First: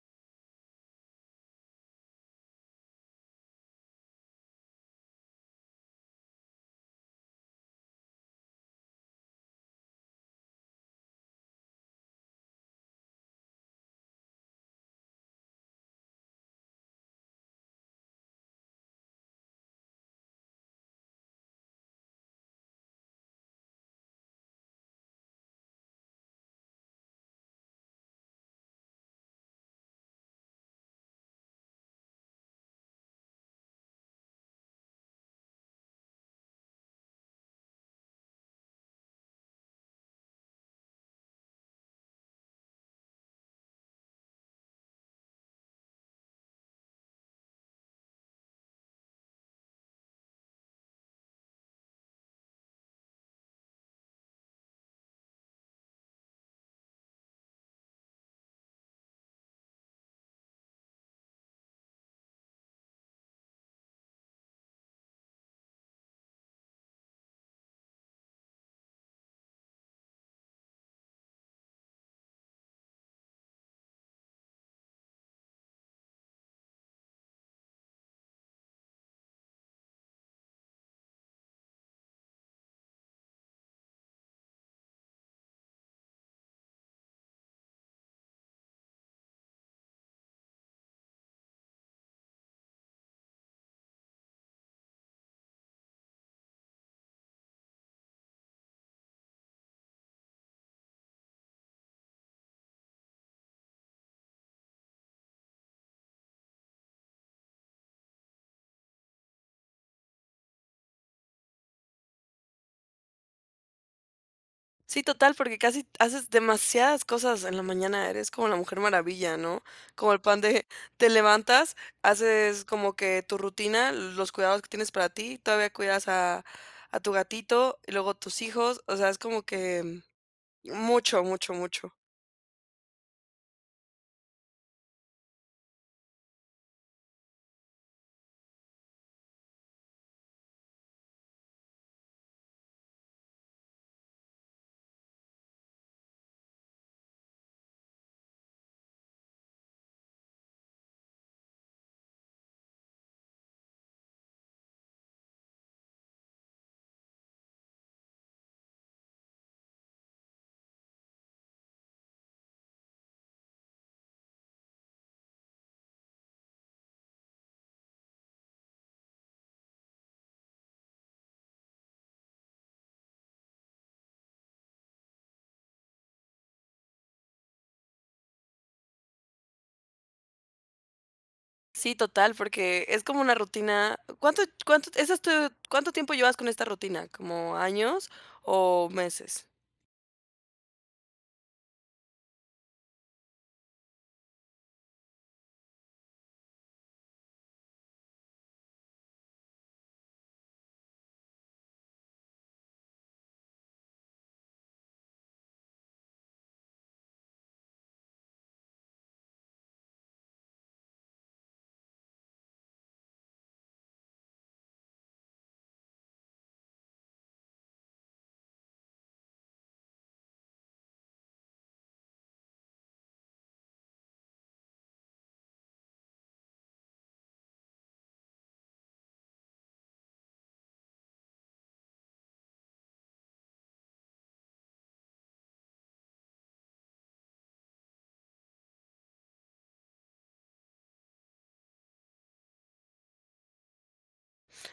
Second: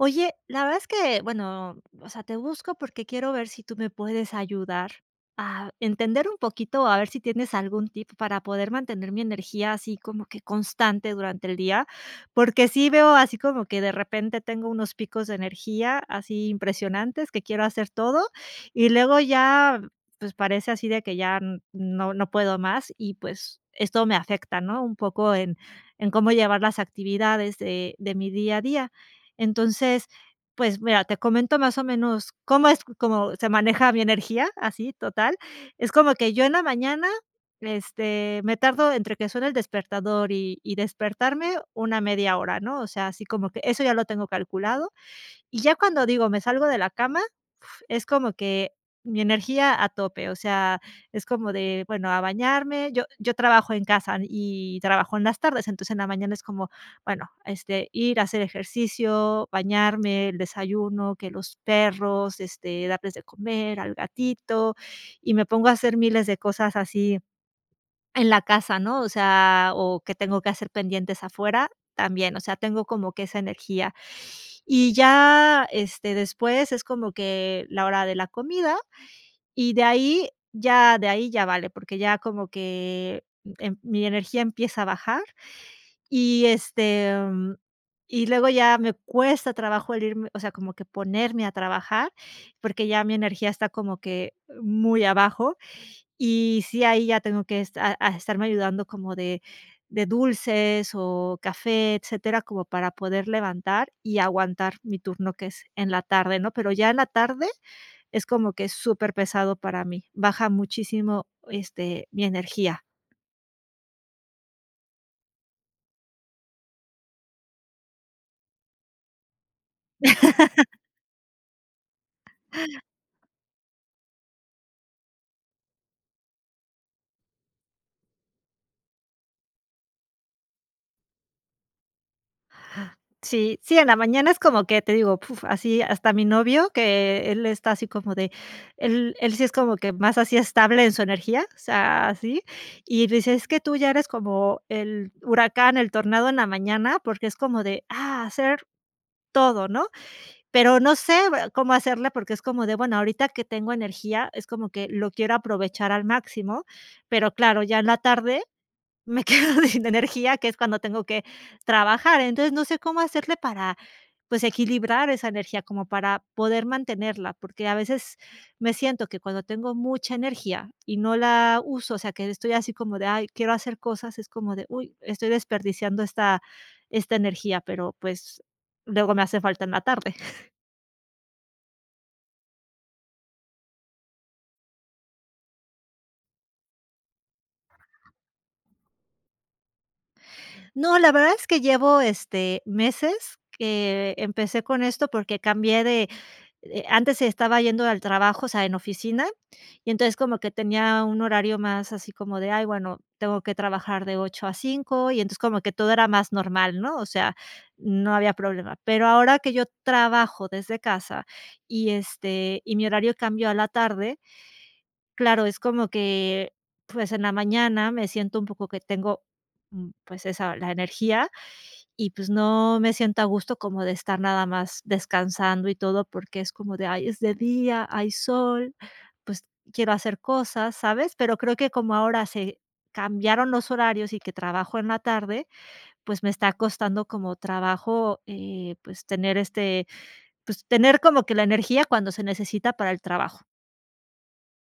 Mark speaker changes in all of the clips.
Speaker 1: Oye, la verdad es que bueno, o sea, te busco porque quiero ver si tú me puedes ayudar a entender un poquito o a ver si tienes algún tip para poder mantener mi energía así como que constante durante el día, porque sí veo así como que de repente tengo unos picos de energía así impresionantes, que quiero hacer todo, y luego ya, pues, parece así de que ya n no no puedo más, y pues esto me afecta, ¿no? Un poco en en cómo llevar las actividades de de mi día a día. Entonces pues, mira, te comento más o menos cómo es como se maneja mi energía así total. Es como que, yo en la mañana, este, me tardo entre que suena el despertador y y despertarme una 1/2 hora, ¿no? O sea, así como que eso ya lo tengo calculado. Y ya cuando digo: "Me salgo de la cama", f es como que mi energía a tope. O sea, es como de bueno a bañarme yo yo trabajo en casa, y trabajo en las tardes, entonces en la mañana es como bueno, este, ir a hacer ejercicio, bañarme, el desayuno, que los perros, este, darles de comer al gatito, y me pongo a hacer miles de cosas así en la casa ¿no? O sea, o que tengo que hacer pendientes afuera también. O sea, tengo como que esa energía, y ya, este, después es como que la hora de la comida, y de ahí ya de ahí ya vale, porque ya como que, em mi energía empieza a bajar, y este, y luego ya me cuesta trabajo el irme, o sea, como que ponerme a trabajar porque ya mi energía está como que muy abajo, y sí, ahí ya tengo que esta ah, estarme ayudando como de de dulces o café, etcétera, como para poder levantar y aguantar mi turno que es en la tarde ¿no? Pero ya en la tarde es como que es superpesado para mí. Baja muchísimo, este, mi energía.
Speaker 2: Sí, total porque casi haces demasiadas cosas en la mañana. Eres como la Mujer Maravilla, ¿no? Como el pan de te levantas, haces como que tu rutina, los cuidados que tienes para ti. Todavía cuidas a a tu gatito y luego tus hijos. O sea, es como que mucho, mucho, mucho.
Speaker 1: Sí, sí en la mañana es como que, te digo, puf, así hasta mi novio que, él está así como de, él él sí es como que más así, estable en su energía, o sea así, y dice: "Es que tú ya eres como el huracán, el tornado en la mañana porque es como de ¡ah!, hacer todo", ¿no? Pero no sé cómo hacerle porque es como de bueno, ahorita que tengo energía es como que lo quiero aprovechar al máximo, pero claro, ya en la tarde me quedo sin energía, que es cuando tengo que trabajar. Entonces no sé cómo hacerle para pues, equilibrar esa energía como para poder mantenerla, porque a veces me siento que cuando tengo mucha energía y no la uso, o sea, que estoy así como de: "Ay, quiero hacer cosas", es como de: "Uy, estoy desperdiciando esta esta energía", pero pues, luego me hace falta en la tarde.
Speaker 2: Sí, total, porque es como una rutina, ¿cuánto cuánto es esto?, ¿cuánto tiempo llevas con esta rutina?, ¿cómo años o meses?
Speaker 1: No, la verdad es que llevo, este, meses que empecé con esto porque cambié de, eh, antes estaba yendo al trabajo, o sea, en oficina, y entonces como que tenía un horario más así como de, "ay, bueno, tengo que trabajar de 8 a 5" y entonces como que todo era más normal, ¿no?, o sea, no había problema, pero ahora que yo trabajo desde casa, y, este, y mi horario cambió a la tarde, claro, es como que, pues, en la mañana me siento un poco que tengo, mm, pues esa la energía y, pues, no me siento a gusto como de estar nada más descansando y todo, porque es como de "ay, es de día, hay sol, pues quiero hacer cosas", ¿sabes?, pero creo que como ahora se cambiaron los horarios y que trabajo en la tarde, pues me está costando como trabajo, eh, pues tener, este, pues tener como que la energía cuando se necesita para el trabajo.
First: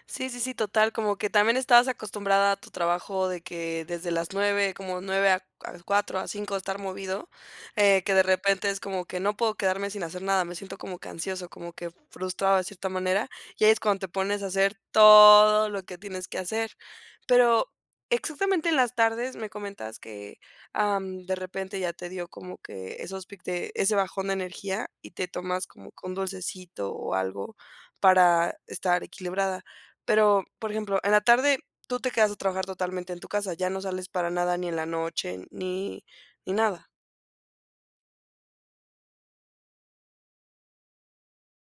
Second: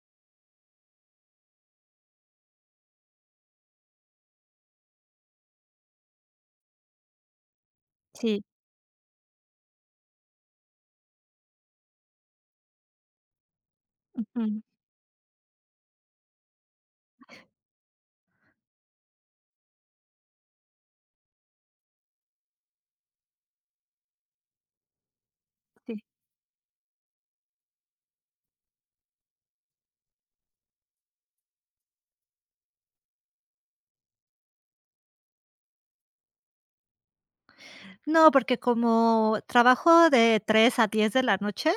Speaker 2: Sí, sí, sí, total, como que también estabas acostumbrada a tu trabajo de que desde las 9, como 9 a c a cuatro, a 5, estar movido, eh, que de
Speaker 1: Sí.
Speaker 2: repente es como que: "No puedo quedarme sin hacer nada. Me siento como que ansioso, como que frustrado de cierta manera". Y ahí es cuando te pones a
Speaker 1: Ujú.
Speaker 2: hacer todo lo que tienes que hacer. Pero exactamente en las tardes, me comentas que, am, de repente ya te dio como que esos pic de ese bajón de energía, y te tomas como
Speaker 1: Sí.
Speaker 2: que un dulcecito o algo para estar equilibrada. Pero, por ejemplo, ¿en la tarde tú te quedas a trabajar totalmente en tu casa, ya no sales para nada, ni en la noche ni ni nada?
Speaker 1: No, porque como trabajo de 3 a 10 de la noche,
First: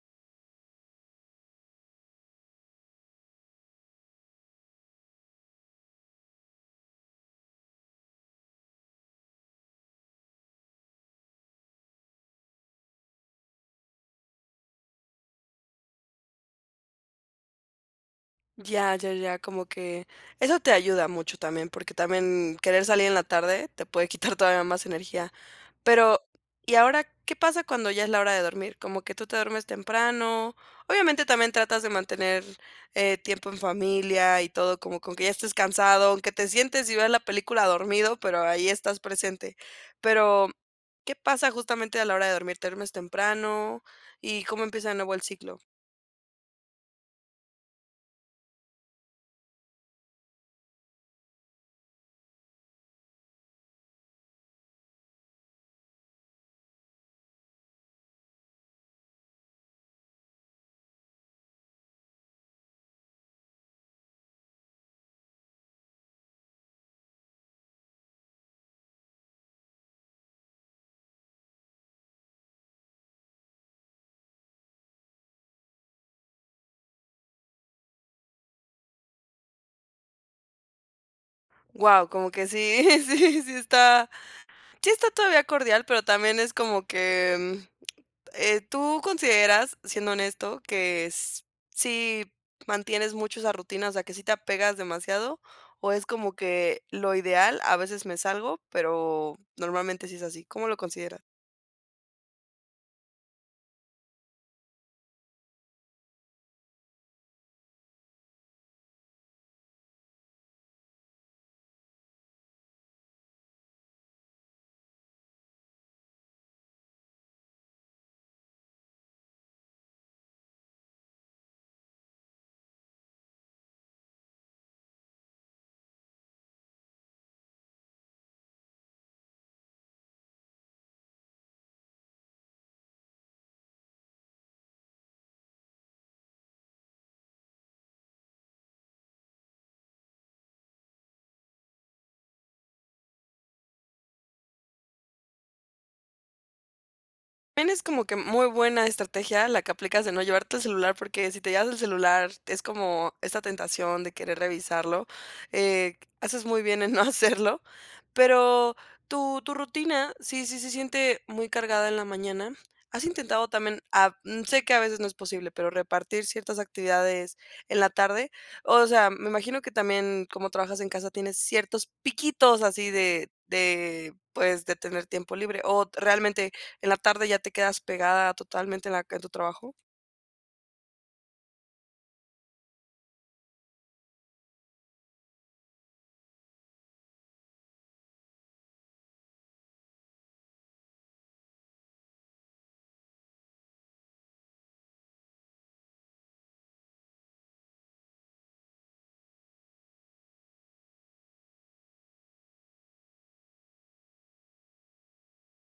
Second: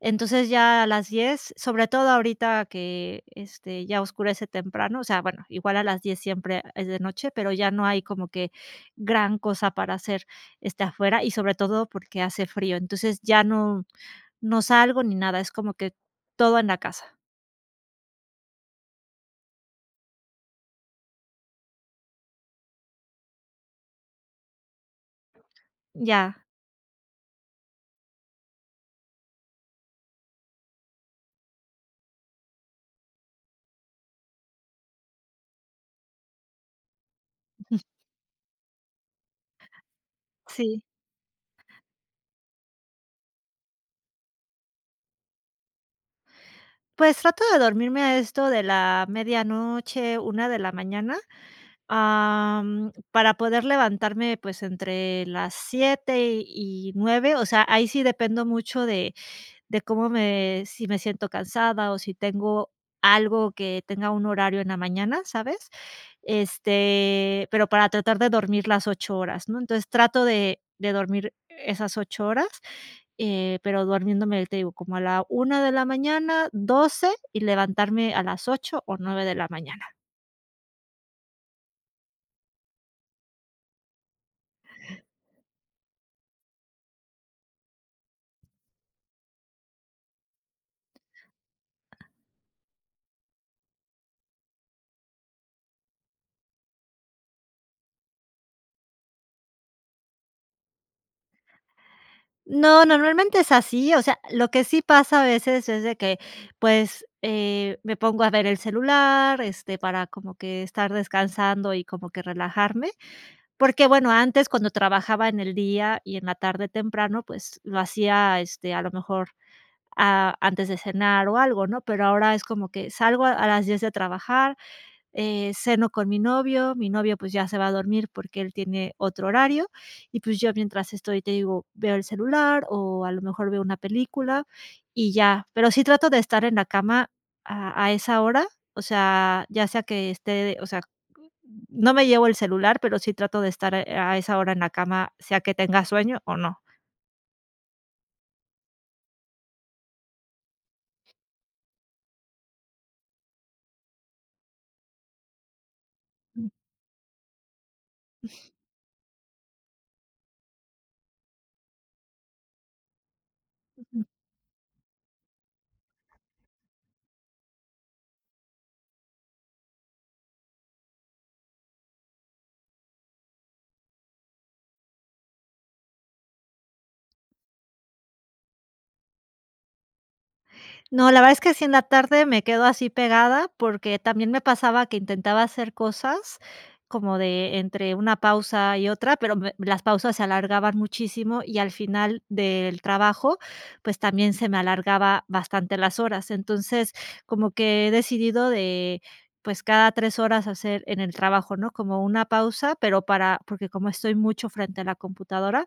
Speaker 1: entonces ya a las 10, sobre todo ahorita que, este, ya oscurece temprano. O sea, bueno, igual a las 10 siempre es de noche, pero ya no hay como que gran cosa para hacer, este, afuera, y sobre todo porque hace frío. Entonces ya no, no salgo ni nada. Es como que todo en la casa.
Speaker 2: Ya, ya, ya, como que, eso te ayuda mucho también, porque también querer salir en la tarde te puede quitar todavía más energía, pero,
Speaker 1: Ya.
Speaker 2: y ahora ¿qué pasa cuando ya es la hora de dormir, como que tú te duermes temprano?, obviamente también tratas de mantener, eh, tiempo en familia y todo, como que aunque ya estés cansado, aunque te sientes y veas la película
Speaker 1: Ujú.
Speaker 2: dormido, pero ahí estás presente, pero,
Speaker 1: Sí.
Speaker 2: ¿qué pasa justamente a la hora de dormir?, ¿te duermes temprano, y cómo empieza de nuevo el ciclo?
Speaker 1: Pues, trato de dormirme a esto de la medianoche, 1 de la mañana, am, para poder levantarme, pues, entre las 7 y 9, o sea, ahí sí, dependo mucho de de cómo me si me siento cansada, o si tengo algo que tenga un horario en la mañana, ¿sabes?, este, pero para tratar de dormir las 8 horas, ¿no?, entonces trato de de dormir esas 8 horas, eh, pero durmiéndome te digo como a la 1 de la mañana, 12, y levantarme a las 8 o 9 de la mañana.
Speaker 2: Guau, como que sí, sí, sí está, sí, está todavía cordial, pero también es como que, mm, eh, ¿tú consideras, siendo honesto, que s si mantienes mucho esa rutina, o sea que sí te apegas demasiado, o es como que lo ideal, a veces me salgo, pero normalmente sí es así?, ¿cómo lo consideras?
Speaker 1: No, normalmente es así, o sea, lo que sí pasa a veces es de que pues, eh, me pongo a ver el celular, este, para como que estar descansando y como que relajarme, porque bueno, antes, cuando trabajaba en el día y en la tarde temprano, pues lo hacía este a lo mejor, a antes de cenar o algo, ¿no? Pero ahora es como que salgo a a las 10 de trabajar, eh, ceno con mi novio, mi novio, pues ya se va a dormir porque él tiene otro horario, y pues yo mientras estoy te digo, veo el celular o a lo mejor veo una película y ya. Pero sí trato de estar en la cama a a esa hora, o sea, ya sea que esté, o sea, no me llevo el celular, pero sí trato de estar a esa hora en la cama, sea que tenga sueño o no.
Speaker 2: Tienes como que muy buena estrategia la que aplicas de no llevarte el celular, porque si te llevas el celular es como esta tentación de querer revisarlo, eh, haces muy bien en no hacerlo. Pero tu tu rutina, sí sí se siente muy cargada en la mañana, ¿has intentado también,
Speaker 1: Ujú.
Speaker 2: ah, mm, sé que a veces no es posible, pero repartir ciertas actividades en la tarde? O sea, me imagino que también como trabajas en casa tienes ciertos piquitos así de de pues de tener tiempo libre, ¿o realmente en la tarde ya te quedas pegada totalmente en la en tu trabajo?
Speaker 1: No, la verdad es que sí, en la tarde me quedo así pegada porque también me pasaba que intentaba hacer cosas como de entre una pausa y otra, pero me las pausas se alargaban muchísimo, y al final del trabajo, pues también se me alargaba bastante las horas. Entonces, como que he decidido, eh, pues cada 3 horas hacer, en el trabajo, ¿no?, como una pausa, pero para porque como estoy mucho frente a la computadora,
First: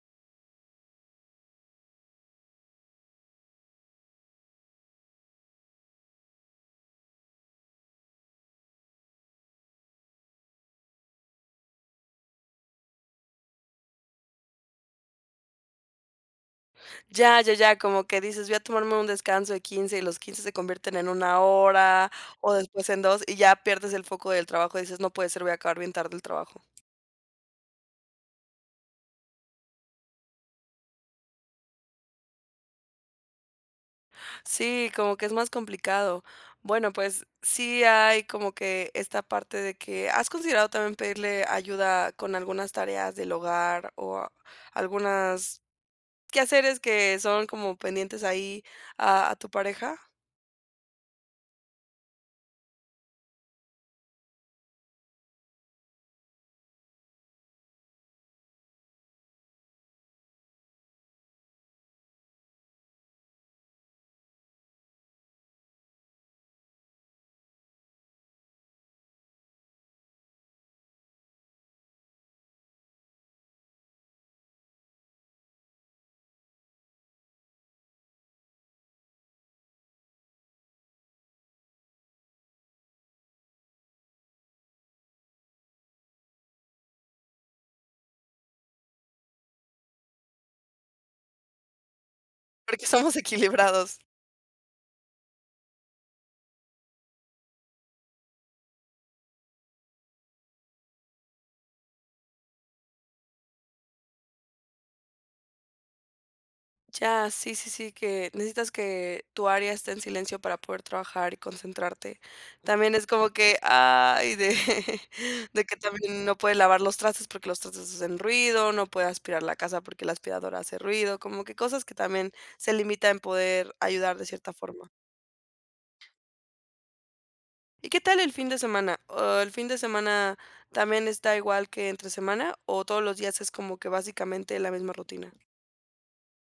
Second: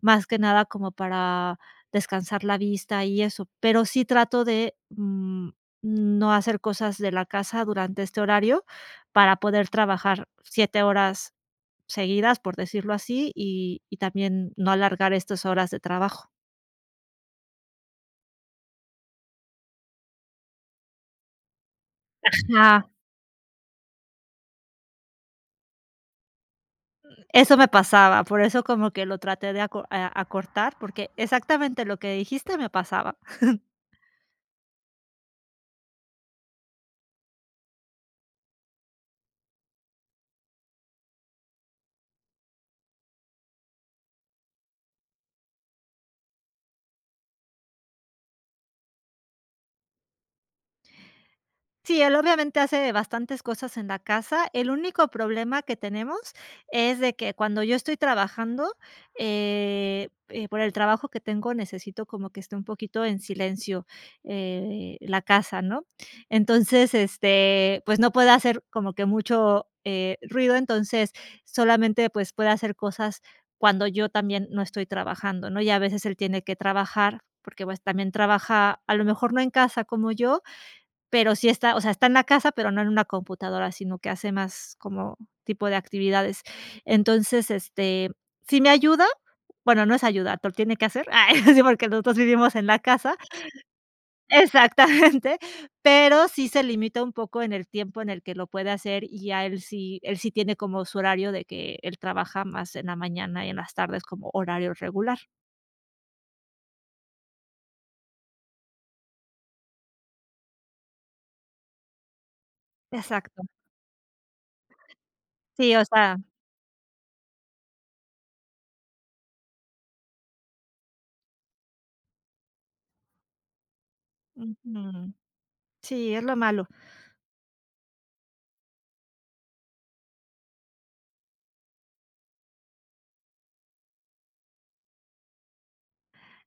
Speaker 1: más que nada como para descansar la vista y eso, pero sí trato de, mm, no hacer cosas de la casa durante este horario para poder trabajar 7 horas seguidas, por decirlo así, y y también no alargar estas horas de trabajo.
Speaker 2: Ya, ya, ya, como que dices, voy a tomarme un descanso de 15, y los 15 se convierten en 1 hora, o después
Speaker 1: Ajá.
Speaker 2: en 2 y ya pierdes el foco del trabajo y dices no puede ser, voy a acabar bien tarde el trabajo.
Speaker 1: Eso me pasaba, por eso como que lo traté de aco eh, acortar porque exactamente lo que dijiste me pasaba.
Speaker 2: Sí, como que es más complicado. Bueno, pues sí hay como que esta parte de que, ¿has considerado también pedirle ayuda con algunas tareas del hogar, o algunas quehaceres que son como pendientes ahí a a tu pareja?
Speaker 1: Sí, él obviamente hace bastantes cosas en la casa. El único problema que tenemos es de que cuando yo estoy trabajando, eh, eh, por el trabajo que tengo, necesito como que esté un poquito en silencio, eh, la casa, ¿no? Entonces este pues no puede hacer como que mucho, eh, ruido. Entonces solamente pues puede hacer cosas cuando yo también no estoy trabajando, ¿no?, y a veces él tiene que trabajar porque pues también trabaja a lo mejor no en casa como yo. Pero sí está, o sea, está en la casa, pero no en una computadora, sino que hace más como tipo de actividades. Entonces este sí me ayuda, bueno, no es ayudar, pero lo tiene que hacer. Ah, sí, porque los 2 vivimos en la
Speaker 2: Porque somos
Speaker 1: casa.
Speaker 2: equilibrados.
Speaker 1: Exactamente, pero sí se limita un poco en el tiempo en el que lo puede hacer y ya él sí él sí tiene como su horario de que él trabaja más en la mañana y en las tardes como horario regular.
Speaker 2: Ya, sí, sí, sí que necesitas que tu área esté en silencio para poder trabajar y concentrarte, también es como
Speaker 1: Exacto.
Speaker 2: que: "Ay". De de
Speaker 1: Sí,
Speaker 2: que
Speaker 1: o
Speaker 2: también uno
Speaker 1: sea.
Speaker 2: no puede lavar los trastes porque los trastes hacen ruido, no puede aspirar la casa porque la aspiradora hace ruido, como que cosas que también se limita en poder ayudar de cierta forma.
Speaker 1: Ujú. Sí, es lo malo.
Speaker 2: ¿Y qué tal el fin de semana? o, ¿el fin de semana también está igual que entre semana, o todos los días es como que básicamente la misma rutina?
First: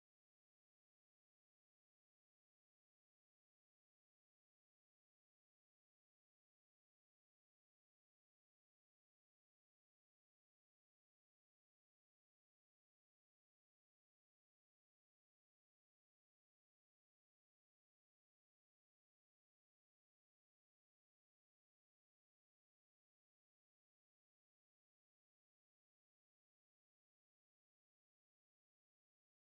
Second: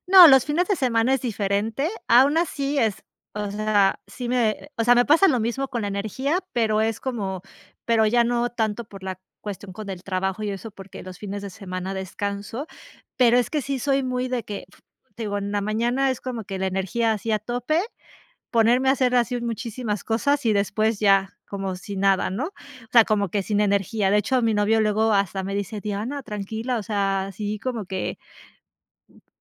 Speaker 1: No, los fines de semana es diferente, aún así es o sea, sí me o sea, me pasa lo mismo con la energía, pero es como, pero ya no tanto por la cuestión con el trabajo y eso porque los fines de semana descanso. Pero es que sí soy muy de que f te digo, en la mañana es como que la energía así a tope, ponerme a hacer así un muchísimas cosas y después ya como si nada, ¿no? O sea, como que sin energía, de hecho, mi novio luego hasta me dice: "Diana, tranquila". O sea, así como que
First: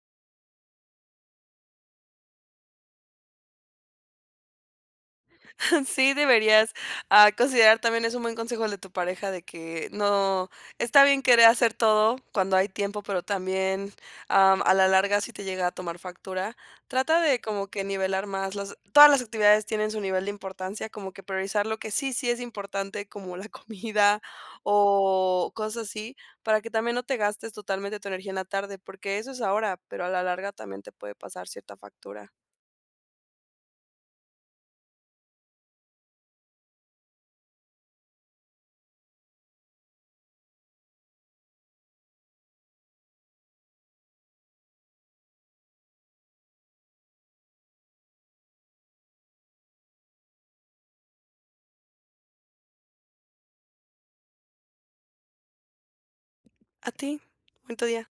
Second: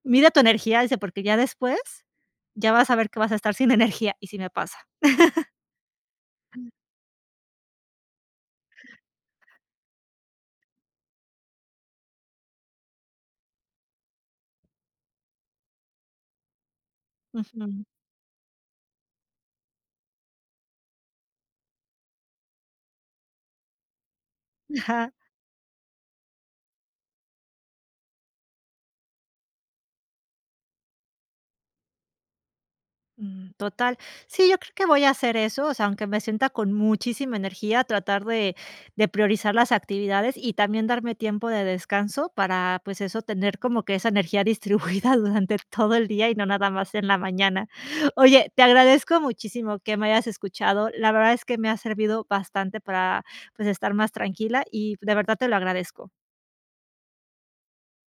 Speaker 1: "mide tu energía", dice, "porque ya después, ya vas a ver que vas a estar sin energía.", y sí me pasa.
Speaker 2: Sí, deberías, ah, considerar también es un buen consejo el de tu pareja, de que no está bien querer hacer todo cuando hay tiempo, pero también am, a la larga si te llega a tomar factura. Trata de como
Speaker 1: Ujú.
Speaker 2: que nivelar más las todas las actividades tienen su nivel de importancia, como que priorizar lo que sí, sí es importante como la comida
Speaker 1: Ajá.
Speaker 2: o cosas así, para que también no te gastes totalmente tu energía en la tarde, porque eso es ahora, pero a la larga también te puede pasar cierta factura.
Speaker 1: Mm. Total. Sí, yo creo que voy a hacer eso, o sea, aunque me sienta con muchísima energía, tratar de de priorizar las actividades y también darme tiempo de descanso para, pues eso, tener como que esa energía distribuida durante todo el día y no nada más en la mañana. Oye, te agradezco muchísimo que me hayas escuchado, la verdad es que me ha servido bastante para, pues estar más tranquila, y de verdad te lo agradezco.
Speaker 2: A ti. Bonito día.